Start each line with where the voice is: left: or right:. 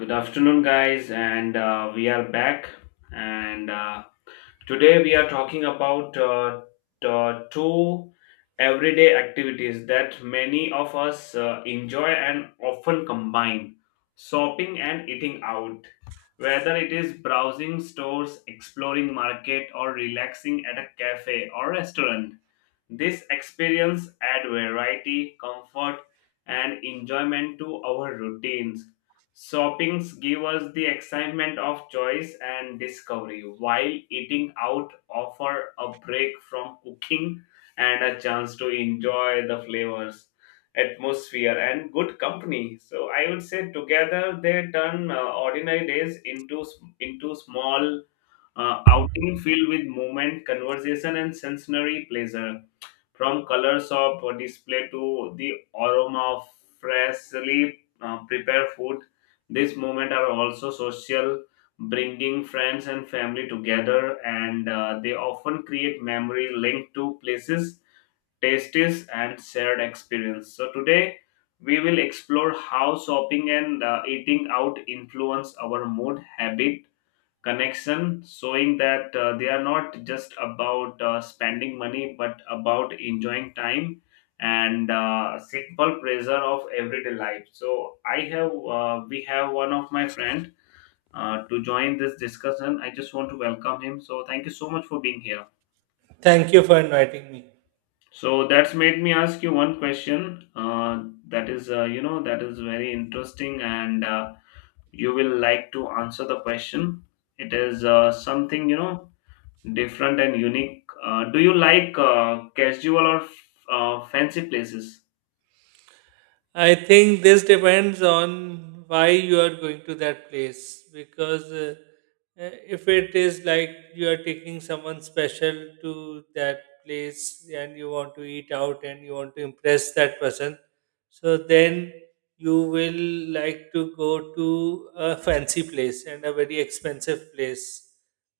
left: Good afternoon, guys, and we are back. And Today we are talking about two everyday activities that many of us enjoy and often combine shopping and eating out. Whether it is browsing stores, exploring market, or relaxing at a cafe or restaurant, this experience add variety, comfort, and enjoyment to our routines. Shoppings give us the excitement of choice and discovery, while eating out offer a break from cooking and a chance to enjoy the flavors, atmosphere, and good company. So I would say together they turn ordinary days into small outing filled with movement, conversation, and sensory pleasure, from colors of display to the aroma of freshly prepared food. These moments are also social, bringing friends and family together, and they often create memory linked to places, tastes, and shared experience. So today, we will explore how shopping and eating out influence our mood, habit, connection, showing that they are not just about spending money but about enjoying time and simple pleasure of everyday life. So I have we have one of my friend to join this discussion. I just want to welcome him, so thank you so much for being here.
right: Thank you for inviting me.
left: So that's made me ask you one question. uh, that is, you know, that is very interesting, and you will like to answer the question. It is something, you know, different and unique. Do you like casual or fancy places?
right: I think this depends on why you are going to that place, because uh, if it is like you are taking someone special to that place and you want to eat out and you want to impress that person, so then you will like to go to a fancy place and a very expensive place,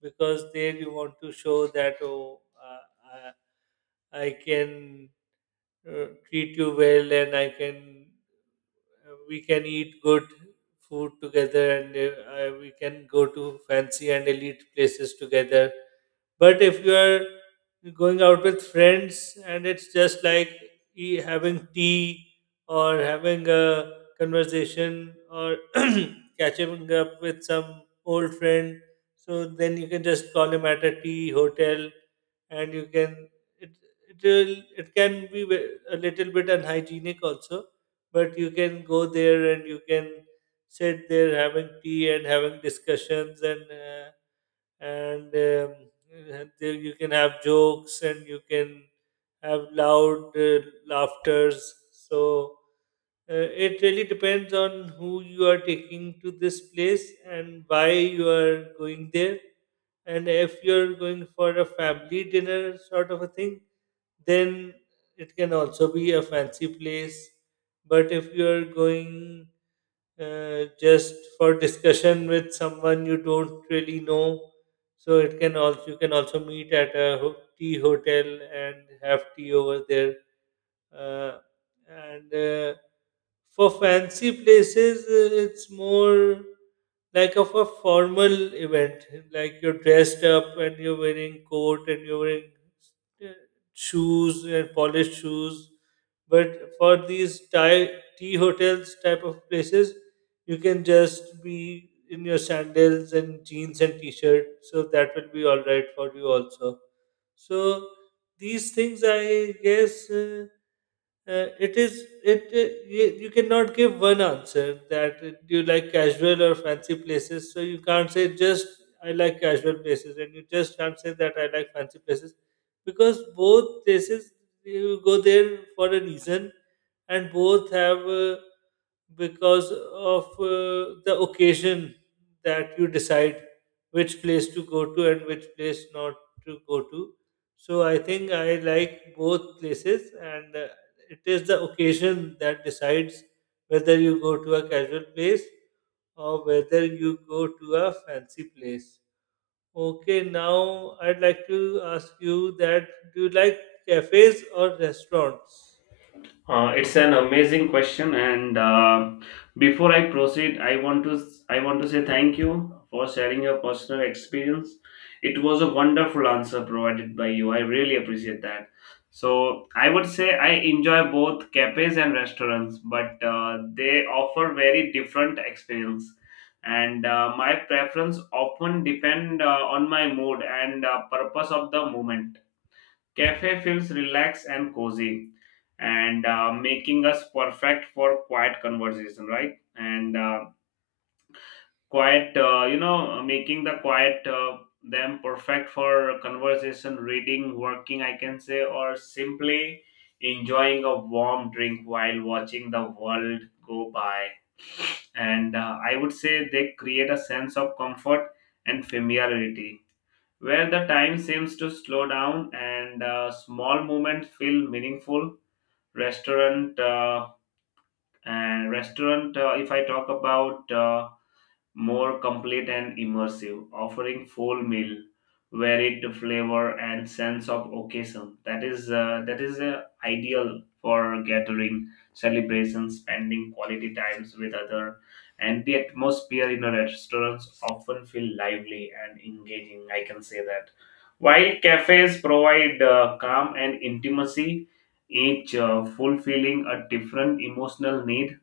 right: because there you want to show that, oh, uh, I can treat you well, and I can, we can eat good food together, and we can go to fancy and elite places together. But if you are going out with friends and it's just like having tea or having a conversation or catching up with some old friend, so then you can just call him at a tea hotel, and you can, it, it can be a little bit unhygienic also, but you can go there and you can sit there having tea and having discussions, and there you can have jokes, and you can have loud laughters. So it really depends on who you are taking to this place and why you are going there. And if you're going for a family dinner sort of a thing, then it can also be a fancy place. But if you're going just for discussion with someone you don't really know, so it can also, you can also meet at a tea hotel and have tea over there. Uh, and For fancy places, it's more like of a formal event. Like, you're dressed up and you're wearing coat and you're wearing uh, shoes and polished shoes. But for these Thai tea hotels type of places, you can just be in your sandals and jeans and t-shirt. So that will be all right for you also. So these things, I guess. It is, it, you, you cannot give one answer that, do you like casual or fancy places? So you can't say just I like casual places, and you just can't say that I like fancy places, because both places you go there for a reason, and both have, because of the occasion that you decide which place to go to and which place not to go to. So I think I like both places, and it is the occasion that decides whether you go to a casual place or whether you go to a fancy place. Okay, now I'd like to ask you that, do you like cafes or restaurants?
left: It's an amazing question, and before I proceed, I want to say thank you for sharing your personal experience. It was a wonderful answer provided by you. I really appreciate that. So I would say I enjoy both cafes and restaurants, but they offer very different experience. And my preference often depend on my mood and purpose of the moment. Cafe feels relaxed and cozy and making us perfect for quiet conversation, right? And quiet, you know, making the quiet, them perfect for conversation, reading, working, I can say, or simply enjoying a warm drink while watching the world go by. And I would say they create a sense of comfort and familiarity where the time seems to slow down and small moments feel meaningful. Restaurant uh, and restaurant, uh, if I talk about, more complete and immersive, offering full meal, varied flavor and sense of occasion. That is ideal for gathering, celebration, spending quality times with other. And the atmosphere in a restaurants often feel lively and engaging. I can say that. While cafes provide calm and intimacy, each fulfilling a different emotional need.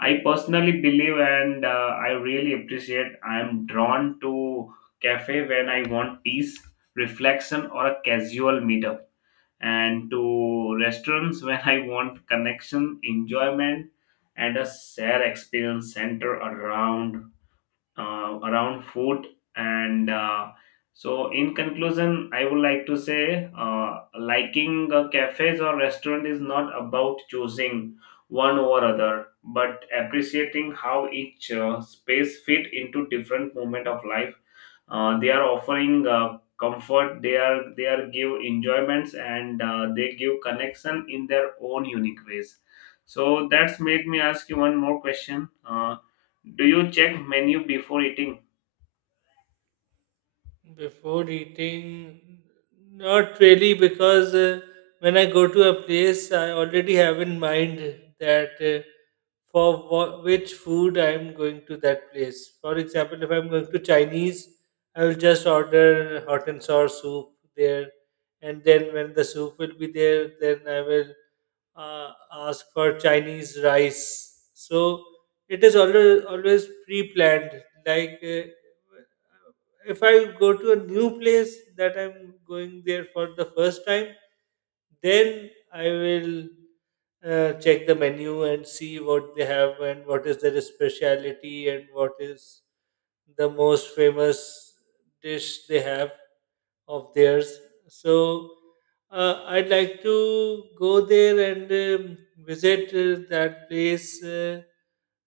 left: I personally believe, and I really appreciate, I am drawn to cafe when I want peace, reflection, or a casual meetup, and to restaurants when I want connection, enjoyment and a shared experience centered around, around food. And uh, so in conclusion, I would like to say liking cafes or restaurant is not about choosing one over other but appreciating how each space fit into different moment of life. They are offering comfort, they are give enjoyments, and they give connection in their own unique ways. So that's made me ask you one more question. Do you check menu before eating?
right: Before eating, not really, because when I go to a place, I already have in mind that, for which food I'm going to that place. For example, if I'm going to Chinese, I will just order hot and sour soup there, and then when the soup will be there, then I will ask for Chinese rice. So it is always always pre-planned. Like, if I go to a new place that I'm going there for the first time, then I will check the menu and see what they have and what is their speciality and what is the most famous dish they have of theirs. So I'd like to go there and visit that place, uh,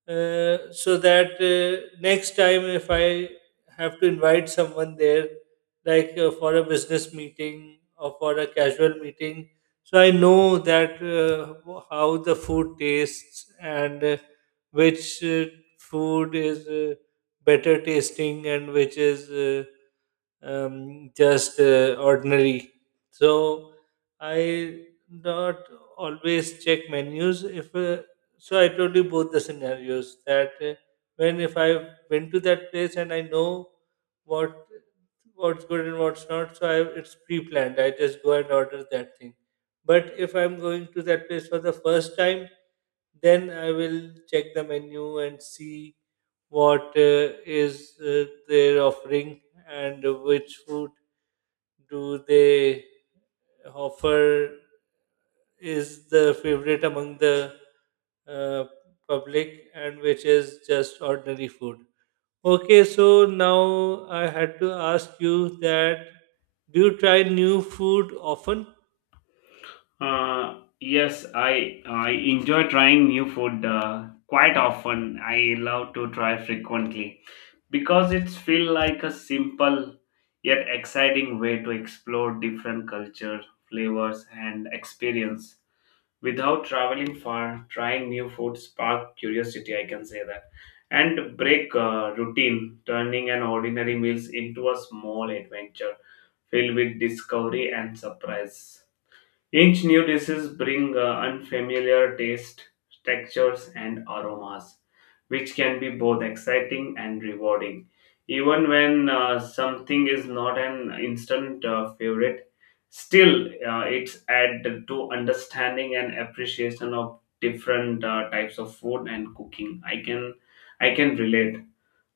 right: uh, so that next time if I have to invite someone there, like, for a business meeting or for a casual meeting, so I know that, how the food tastes and which food is better tasting and which is just ordinary. So I not always check menus. If so, I told you both the scenarios, that when, if I went to that place and I know what, what's good and what's not. So I, it's pre-planned. I just go and order that thing. But if I'm going to that place for the first time, then I will check the menu and see what is their offering, and which food do they offer is the favorite among the uh, public, and which is just ordinary food. Okay, so now I had to ask you that, do you try new food often?
left: Yes, I enjoy trying new food quite often. I love to try frequently because it's feel like a simple yet exciting way to explore different culture, flavors, and experience. Without traveling far, trying new food spark curiosity, I can say that, and break routine, turning an ordinary meals into a small adventure filled with discovery and surprise. Each new dishes bring unfamiliar taste, textures, and aromas, which can be both exciting and rewarding. Even when something is not an instant favorite, still it's add to understanding and appreciation of different types of food and cooking. I can relate.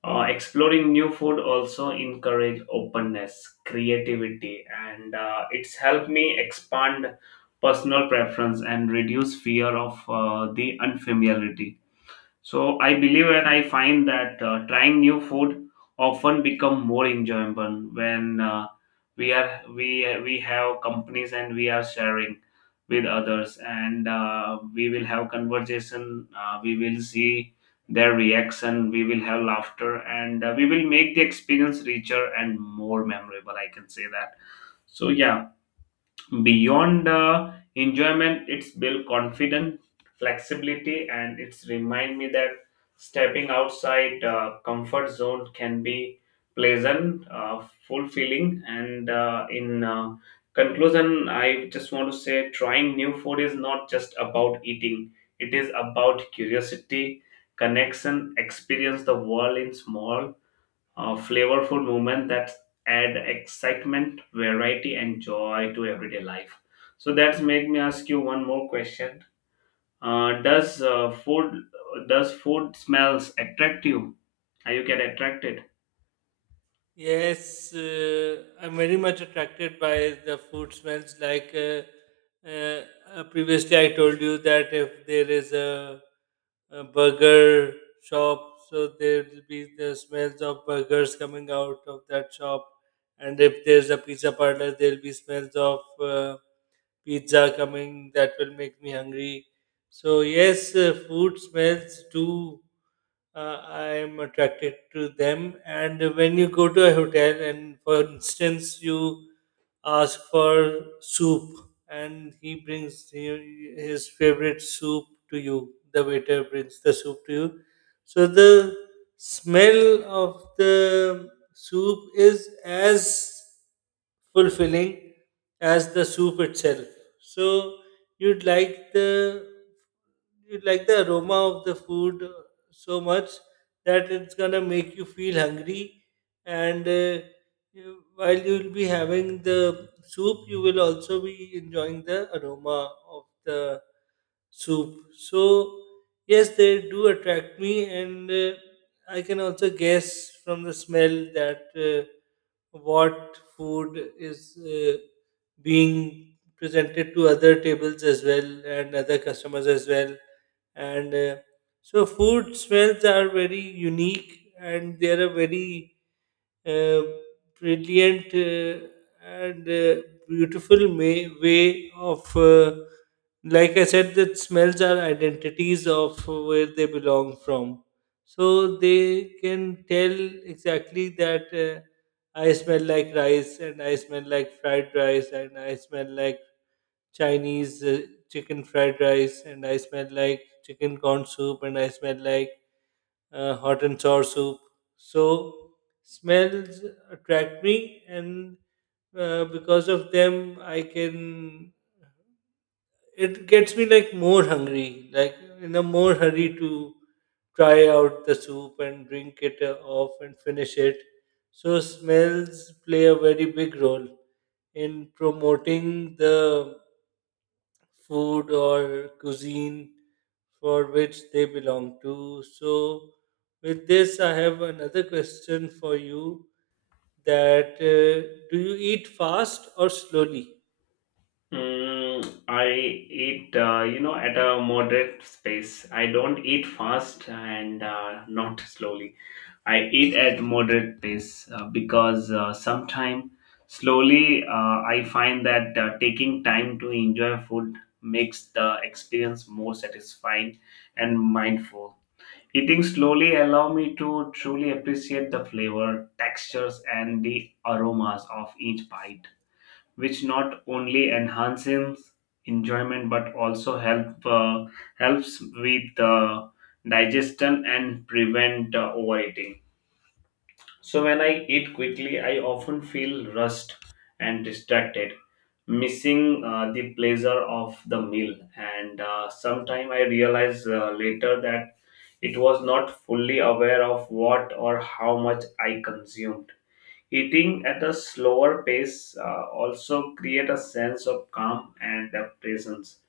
left: Exploring new food also encourage openness, creativity, and it's helped me expand personal preference and reduce fear of the unfamiliarity. So I believe and I find that trying new food often become more enjoyable when we we have companies and we are sharing with others, and we will have conversation. We will see their reaction. We will have laughter, and we will make the experience richer and more memorable. I can say that. So yeah, beyond enjoyment, it's built confidence, flexibility, and it's remind me that stepping outside comfort zone can be pleasant, fulfilling, and in conclusion, I just want to say trying new food is not just about eating; it is about curiosity, connection, experience the world in small flavorful movement that add excitement, variety, and joy to everyday life. So that's make me ask you one more question. Uh, does uh, food does food smells attract you? How you get attracted?
right: Yes, I'm very much attracted by the food smells. Like, uh, previously, I told you that if there is a burger shop, so there will be the smells of burgers coming out of that shop, and if there's a pizza parlor, there'll be smells of. Pizza coming that will make me hungry. So, yes, food smells do. I am attracted to them. And when you go to a hotel, and for instance, you ask for soup, and his favorite soup to you. The waiter brings the soup to you. So the smell of the soup is as fulfilling as the soup itself. So you'd like the you'd like the aroma of the food so much that it's gonna make you feel hungry, and you- while you'll be having the soup, you will also be enjoying the aroma of the soup. So, yes, they do attract me, and I can also guess from the smell that, what food is being presented to other tables as well and other customers as well. And So, food smells are very unique, and they are a very uh, brilliant and beautiful way of, like I said, that smells are identities of where they belong from. So they can tell exactly that, I smell like rice, and I smell like fried rice, and I smell like Chinese chicken fried rice, and I smell like chicken corn soup, and I smell like hot and sour soup. So smells attract me, and because of them, I can. It gets me like more hungry, like, in a more hurry to try out the soup and drink it off and finish it. So smells play a very big role in promoting the food or cuisine for which they belong to. So, with this, I have another question for you, that do you eat fast or slowly?
left: Mm, I eat, you know, at a moderate pace. I don't eat fast and not slowly. I eat at moderate pace because sometimes slowly I find that taking time to enjoy food makes the experience more satisfying and mindful. Eating slowly allow me to truly appreciate the flavor, textures, and the aromas of each bite, which not only enhances enjoyment but also helps with digestion and prevent overeating. So when I eat quickly, I often feel rushed and distracted, missing the pleasure of the meal. And sometime I realize later that it was not fully aware of what or how much I consumed. Eating at a slower pace also create a sense of calm and presence,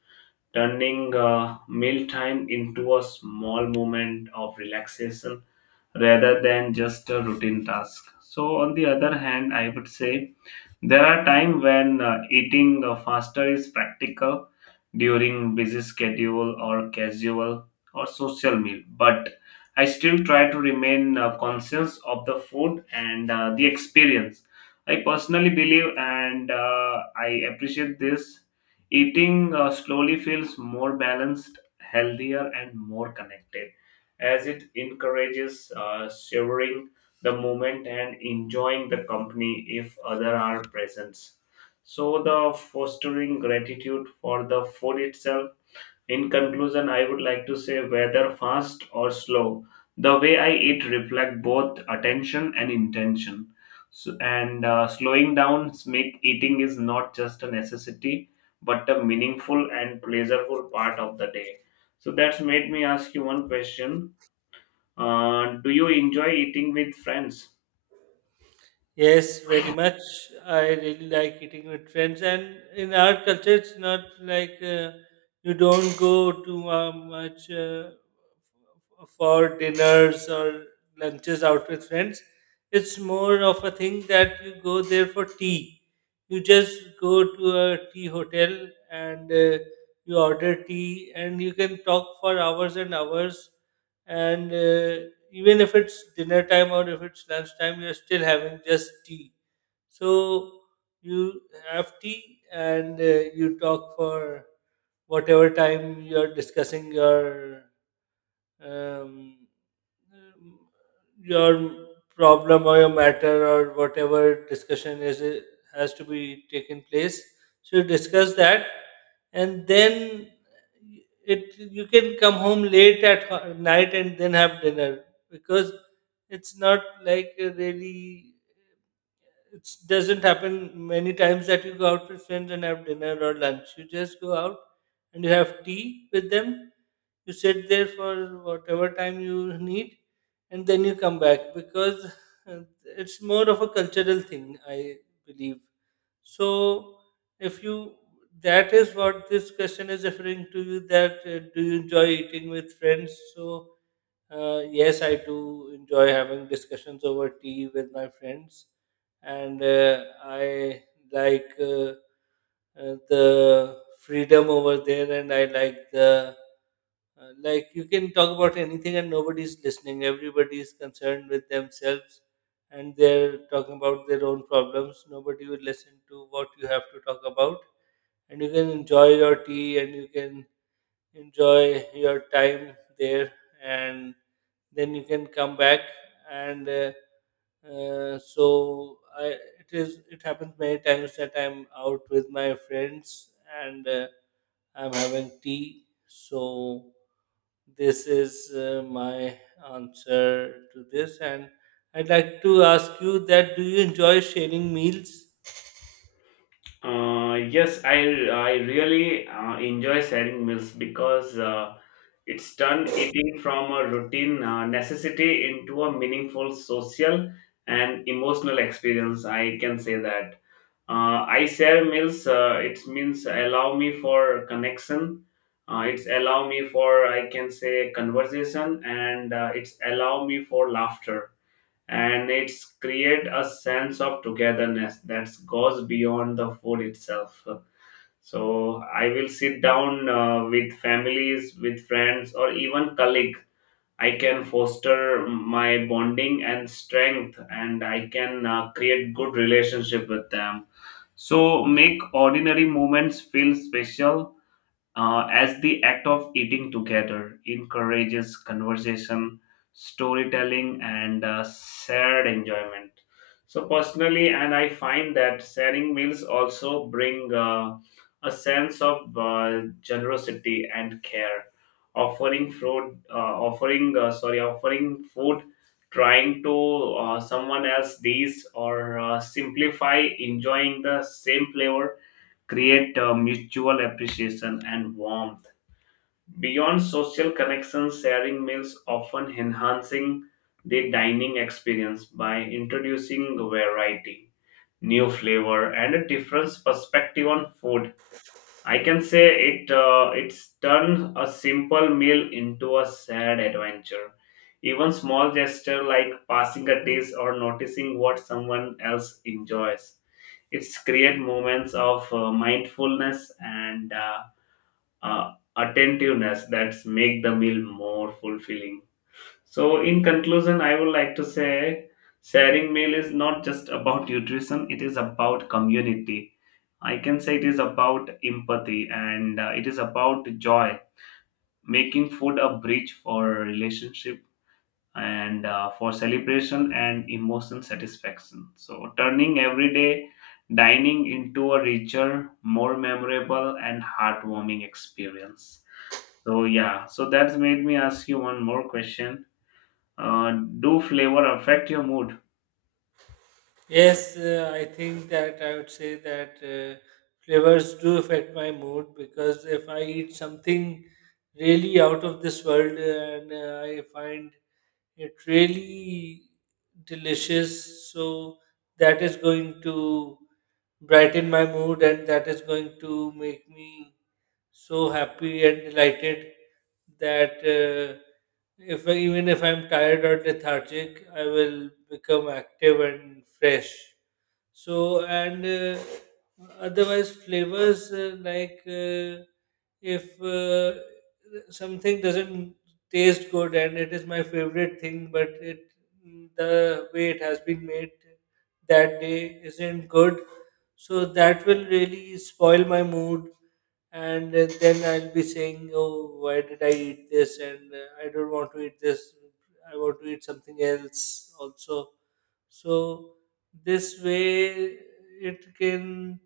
left: turning mealtime into a small moment of relaxation rather than just a routine task. So, on the other hand, I would say there are times when eating faster is practical during busy schedule or casual or social meal, but I still try to remain conscious of the food and the experience. I personally believe, and I appreciate this, eating slowly feels more balanced, healthier, and more connected, as it encourages savoring the moment and enjoying the company if other are present, so, the fostering gratitude for the food itself. In conclusion, I would like to say whether fast or slow, the way I eat reflect both attention and intention. So, and slowing down make eating is not just a necessity, but a meaningful and pleasurable part of the day. So that's made me ask you one question. Do you enjoy eating with friends?
right: Yes, very much. I really like eating with friends, and in our culture, it's not like, you don't go too much for dinners or lunches out with friends. It's more of a thing that you go there for tea. You just go to a tea hotel, and you order tea, and you can talk for hours and hours, and even if it's dinner time or if it's lunch time, you're still having just tea. So you have tea, and you talk for whatever time, you're discussing um, um, your problem or your matter or whatever discussion is it has to be taken place, so you discuss that, and then it, you can come home late at night and then have dinner, because it's not like really, it doesn't happen many times that you go out with friends and have dinner or lunch. You just go out and you have tea with them. You sit there for whatever time you need, and then you come back, because uh, it's more of a cultural thing, I believe. So, if you, that is what this question is referring to you, that do you enjoy eating with friends? So, yes, I do enjoy having discussions over tea with my friends, and I like the freedom over there, and I like the like, you can talk about anything and nobody's listening. Everybody is concerned with themselves, and they're talking about their own problems. Nobody will listen to what you have to talk about, and you can enjoy your tea and you can enjoy your time there, and then you can come back, and so I, it is, it happens many times that I'm out with my friends, and I'm having tea. So this is my answer to this, and I'd like to ask you that, do you enjoy sharing meals?
left: Yes, I really enjoy sharing meals because it's turned eating from a routine necessity into a meaningful social and emotional experience. I can say that. I share meals. It means allow me for connection. It's allow me for, I can say, conversation, and it's allow me for laughter, and it's create a sense of togetherness that goes beyond the food itself. So I will sit down with families, with friends, or even colleague. I can foster my bonding and strength, and I can create good relationship with them, so make ordinary moments feel special, as the act of eating together encourages conversation, storytelling, and shared enjoyment. So, personally, and I find that sharing meals also bring a sense of generosity and care. Offering food, uh, offering food, trying to, someone else these, or simplify enjoying the same flavor, create a mutual appreciation and warmth. Beyond social connections, sharing meals often enhancing the dining experience by introducing variety, new flavor, and a different perspective on food. I can say it, it's turned a simple meal into a sad adventure. Even small gesture like passing a dish or noticing what someone else enjoys, it's create moments of mindfulness and attentiveness that make the meal more fulfilling. So, in conclusion, I would like to say sharing meal is not just about nutrition; it is about community. I can say it is about empathy, and it is about joy, making food a bridge for relationship and for celebration and emotion satisfaction. So, turning everyday dining into a richer, more memorable, and heartwarming experience. So, yeah, so that's made me ask you one more question. Uh, do flavor affect your mood?
right: Yes, I think that I would say that, flavors do affect my mood, because if I eat something really out of this world, and I find it really delicious, so that is going to brighten my mood, and that is going to make me so happy and delighted that, if I, even if I'm tired or lethargic, I will become active and fresh. So, and otherwise, flavors, like, if something doesn't taste good and it is my favorite thing, but it, the way it has been made that day isn't good, so that will really spoil my mood. And then I'll be saying, "Oh, why did I eat this?" And I don't want to eat this. I want to eat something else also. So this way it can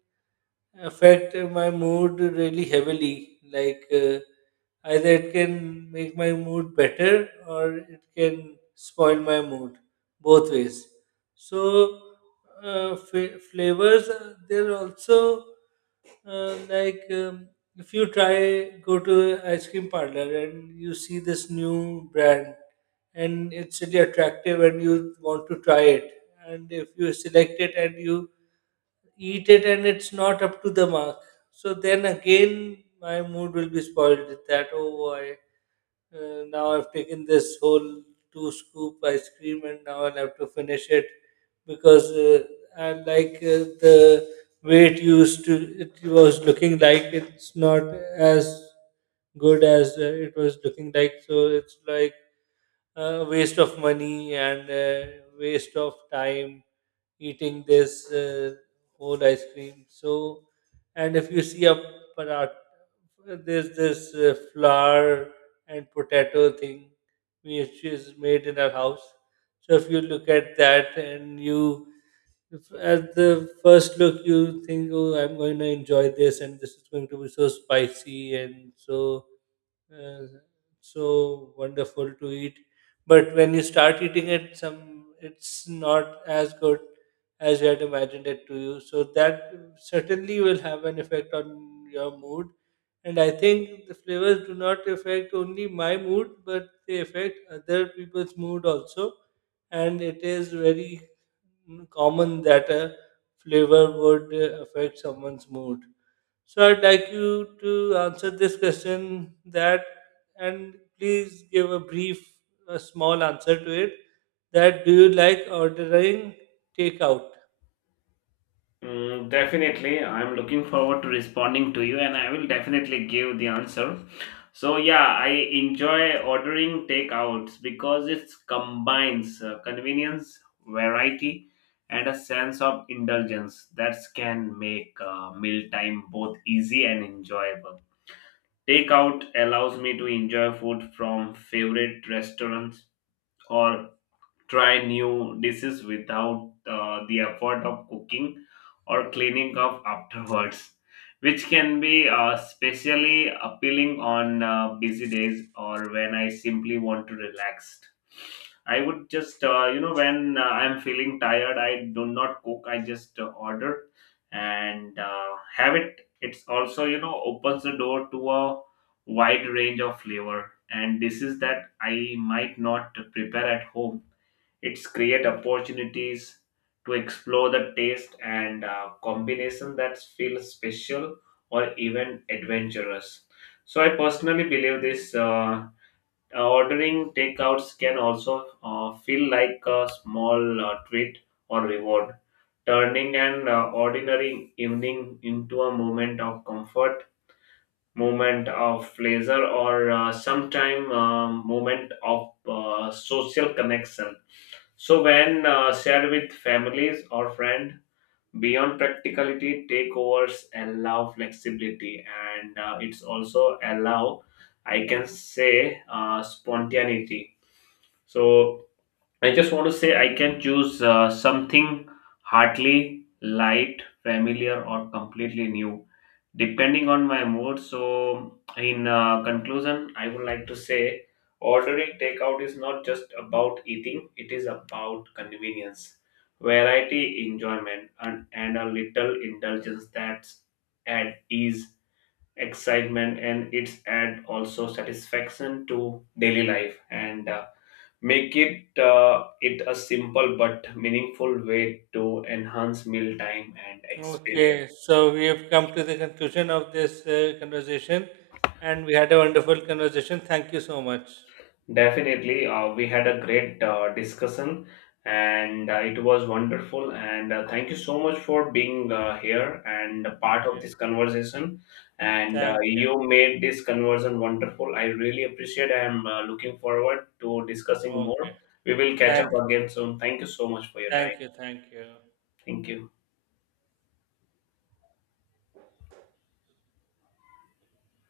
right: affect my mood really heavily. Like, either it can make my mood better or it can spoil my mood, both ways. So, flavors, they're also, uh, like um, if you try, go to a ice cream parlor and you see this new brand, and it's really attractive and you want to try it. And if you select it and you eat it and it's not up to the mark, so then again my mood will be spoiled with that. Oh, I, now I've taken this whole two scoop ice cream, and now I'll have to finish it because, I like, the way it used to, it was looking like, it's not as good as it was looking like. So it's like a waste of money and waste of time eating this whole ice cream. So, and if you see a parat, there's this flour and potato thing which is made in our house. So, if you look at that and you, if at the first look you think, oh, I'm going to enjoy this, and this is going to be so spicy and so uh, so wonderful to eat. But when you start eating it, some, it's not as good as you had imagined it to you. So that certainly will have an effect on your mood. And I think the flavors do not affect only my mood, but they affect other people's mood also. And it is very common that a flavor would affect someone's mood. So I'd like you to answer this question, that, and please give a brief, a small answer to it. That, do you like ordering takeout?
left: Mm, definitely, I'm looking forward to responding to you, and I will definitely give the answer. So yeah, I enjoy ordering takeouts because it combines convenience, variety, and a sense of indulgence that can make mealtime both easy and enjoyable. Takeout allows me to enjoy food from favorite restaurants or try new dishes without the effort of cooking or cleaning up afterwards, which can be especially appealing on busy days or when I simply want to relax. I would just, you know, when I'm feeling tired, I do not cook, I just order and have it. It's also, you know, opens the door to a wide range of flavor and dishes that I might not prepare at home. It's create opportunities to explore the taste and combination that feel special or even adventurous. So I personally believe this, ordering takeouts can also feel like a small treat or reward, turning an ordinary evening into a moment of comfort, moment of pleasure, or sometime moment of social connection, so, when shared with families or friend. Beyond practicality, takeovers allow flexibility, and it's also allow, I can say, spontaneity. So I just want to say I can choose something hardly light, familiar, or completely new depending on my mood. So in conclusion, I would like to say ordering takeout is not just about eating, it is about convenience, variety, enjoyment, and a little indulgence that add ease, excitement, and it's add also satisfaction to daily life, and make it it a simple but meaningful way to enhance mealtime and experience.
right: Okay, so we have come to the conclusion of this conversation, and we had a wonderful conversation. Thank you so much.
left: Definitely, we had a great discussion, and it was wonderful. And thank you so much for being here and a part of
right: Okay,
left: this conversation. And
right: thank you.
left: you made this conversation wonderful. I really appreciate. I am looking forward to discussing
right: Okay,
left: more. We will catch up
right: thank you,
left: again soon. Thank you so much for your time.
right: thank you, thank you.
left: Thank you.